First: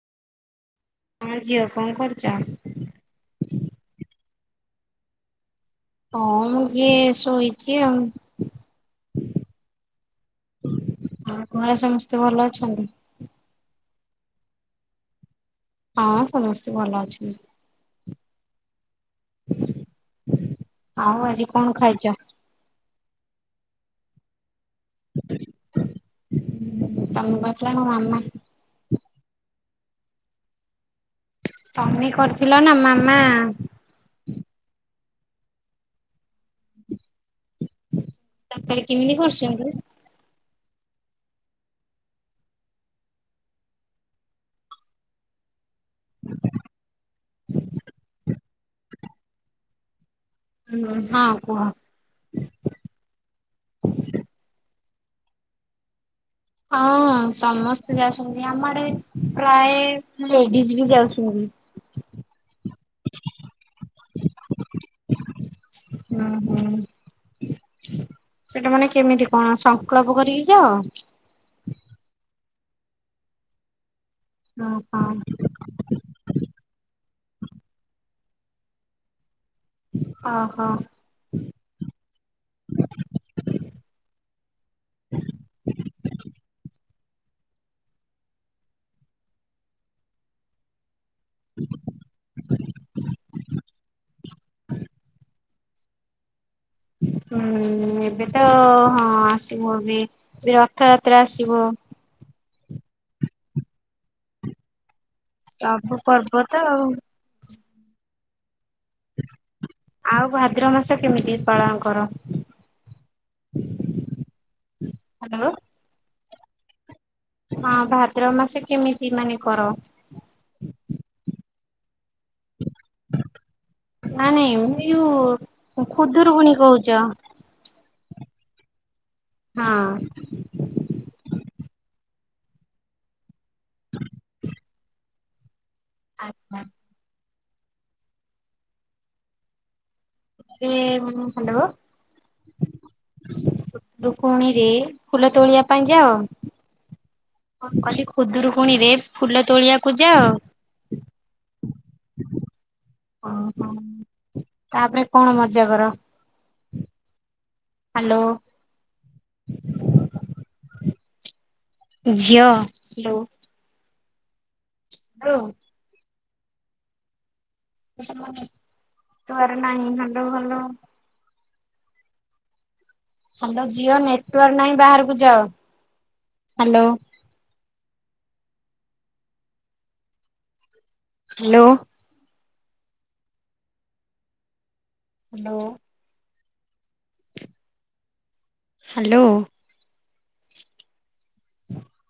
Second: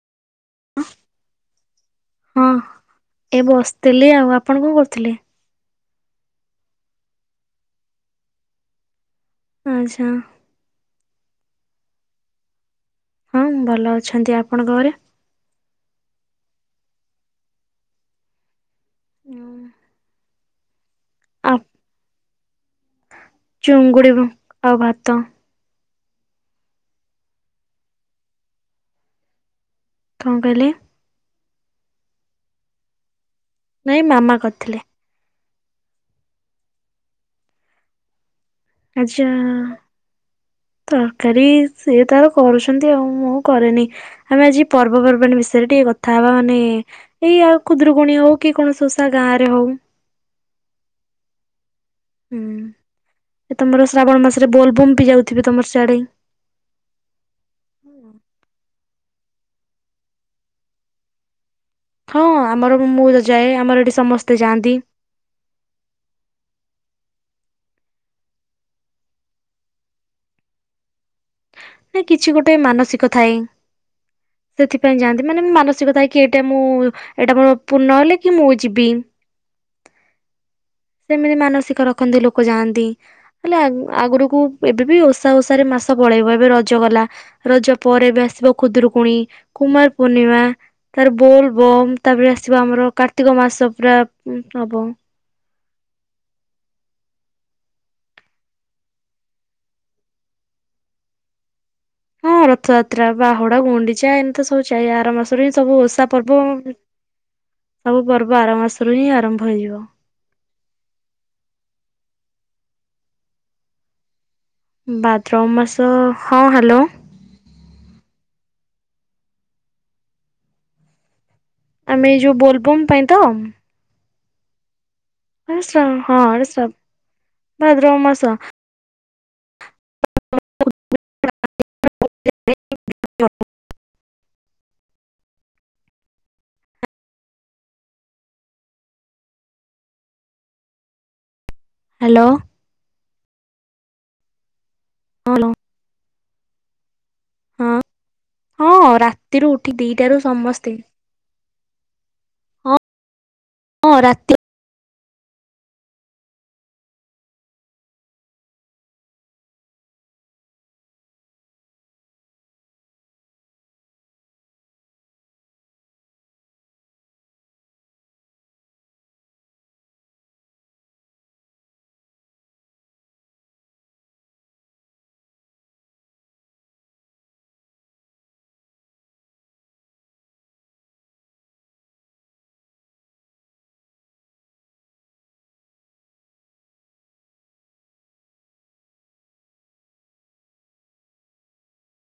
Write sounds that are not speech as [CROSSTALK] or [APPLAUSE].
ଆ ଝିଅ କଣ କରୁଛ? ହଁ ଏ ବସିଥିଲି ଆଉ ଆପଣ କଣ କରୁଥିଲେ? ହଁ ମୁଁ ଯିଏ ଶୋଇଚି ଆଉ। ଆଚ୍ଛା ଆଉ ଘରେ ସମସ୍ତେ ଭଲ ଅଛନ୍ତି? ହଁ ଭଲ ଅଛନ୍ତି ଆପଣଙ୍କ ଘରେ? ହଁ ସମସ୍ତେ ଭଲ ଅଛନ୍ତି। ଆଉ ଆଜି ଆ କଣ ଖାଇଚ? ଚୁଙ୍ଗୁଡ଼ି ରୁ ଆଉ ଭାତ। ତମେ କରିଛ ନ ମାମା। କଣ କଇଲେ? ତମି କରିଥିଲ ନା ମାମା? ନାଇଁ ମାମା କରିଥିଲେ। ତରକାରୀ କେମିତି ଆଚ୍ଛା। କରୁଛନ୍ତି? ତରକାରୀ ସେ ତାର କରୁଛନ୍ତି ଆଉ ମୁଁ କରେନି ଆମେ ଆଜି ପର୍ବପର୍ବାଣି ବିଷ ରେ ଟିକେ କଥା ହବା ମାନେ ଏଇ ଆଉ ଖୁଦୁରୁକୁଣୀ ହଉ କି କୈଣସି ଓଷା ଗାଁ ରେ ହଉ। ହଁ କୁହ। ହୁଁ ଏ ତମର ଶ୍ରାବଣ ମାସରେ ବୋଲବମ୍ ବି ଯାଉଥିବେ ତମର ସିଆଡେ। ହଁ ସମସ୍ତେ ଯାଉଛନ୍ତି ଆମଆଡେ ପ୍ରାୟ ଲେଡିଜ ବି ଯାଉଛନ୍ତି। ହଁ ଆମର ମୁଁ ତ ଯାଏ ଆମର ଏଠି ସମସ୍ତେ ଯାଆନ୍ତି। ହୁଁ ହୁଁ। ସେଟା ମାନେ କେମିତି କଣ ସଂକଳ୍ପ କରିକି ଯାଅ। ନା କିଛି ଗୋଟେ ମାନସିକ ଥାଏ ସେଥିପାଇଁ ଓହୋ ଯାଆନ୍ତି। ମାନେ ମାନସିକ ପାଇଁ। କି ଏଇଟା ମୁଁ ଏଇଟା ମୋର ପୂର୍ଣ୍ଣ ହେଲେ କି ମୁଁ ଯିବି। ଓ ହ। ସେମିତି ମାନସିକ ରଖନ୍ତି ଲୋକ ଯାଆନ୍ତି। ହେଲେ ଆଗରୁକୁ ଏବେ ବି ଓଷା ଓଷାରେ ମାସ ପଳେଇବ ଏବେ ର ରଜ ଗଲା ରଜ ପରେ ବି ଆସିବ ଖୁଦରୁକୁଣୀ କୁମାର ପୂର୍ଣ୍ଣିମା ତାର ବୋଲ୍ ବମ୍ ତାପରେ ଆସିବା ଆମର କାର୍ତ୍ତିକ ମାସ ପୁର ହବ ହୁଁ ଏବେ ତ ହଁ ଆସିବ ଏବେ ଏ ରଥଯାତ୍ରା ଆସିବ। ହଁ ରଥଯାତ୍ରା ବାହୁଡା ଗୁଣ୍ଡିଚା ଏମିତି ସବୁ ଚା ଆର ମାସ ହିଁ ସବୁ ଓଷା ପର୍ବ ସବୁ ପର୍ବ ଆର ମାସରୁ ହିଁ ଆରମ୍ଭ ହେଇଯିବ। ଆଉ ଭାଦ୍ରବ ମାସ କେମିତି ପାଳନ କର? ଭାଦ୍ରବ ହ୍ୟାଲୋ ମାସ ହଁ ହ୍ୟାଲୋ। ହଁ ଭାଦ୍ରବ ମାସ କେମିତି ମାନେ କର? ଆମେ ଏଇ ଯଉ ବୋଲବମ୍ ପାଇଁ ତ? ନାଇଁ ନାଇଁ ମୁଁ ଯୋଉ ଖୁଦରୁ କୁଣି କହୁଛ। ଭଦ୍ର ମାସ ହଁ। [UNINTELLIGIBLE] ହ ହ ଏ ହଲ। ହ୍ୟାଲୋ ରୁକୁଣୀରେ ଫୁଲ ତୋଳିବା ହଁ ପାଇଁ ଯାଅ। କଣ କିଲି ଖୁଦୁରୁକୁଣୀ ରେ ହଁ ଫୁଲ ରାତିରୁ ଉଠି ତୋଳିଆକୁ ଦିଟାରୁ ଯାଅ? ସମସ୍ତେ ହଁ ଓହୋ ହଁ ରାତି ତାପରେ କଣ ମଜା କର? ହ୍ୟାଲୋ ଝିଅ ହଲୋ। ହଁ ତୁଆର ନାହିଁ ହେଲୋ ହେଲୋ ହ୍ୟାଲୋ ଝିଅ ନେଟୱାର୍କ ନାହିଁ ବାହାରକୁ ଯାଅ ହ୍ୟାଲୋ। ହ୍ୟାଲୋ ହ୍ୟାଲୋ ହ୍ୟାଲୋ ହୁଁ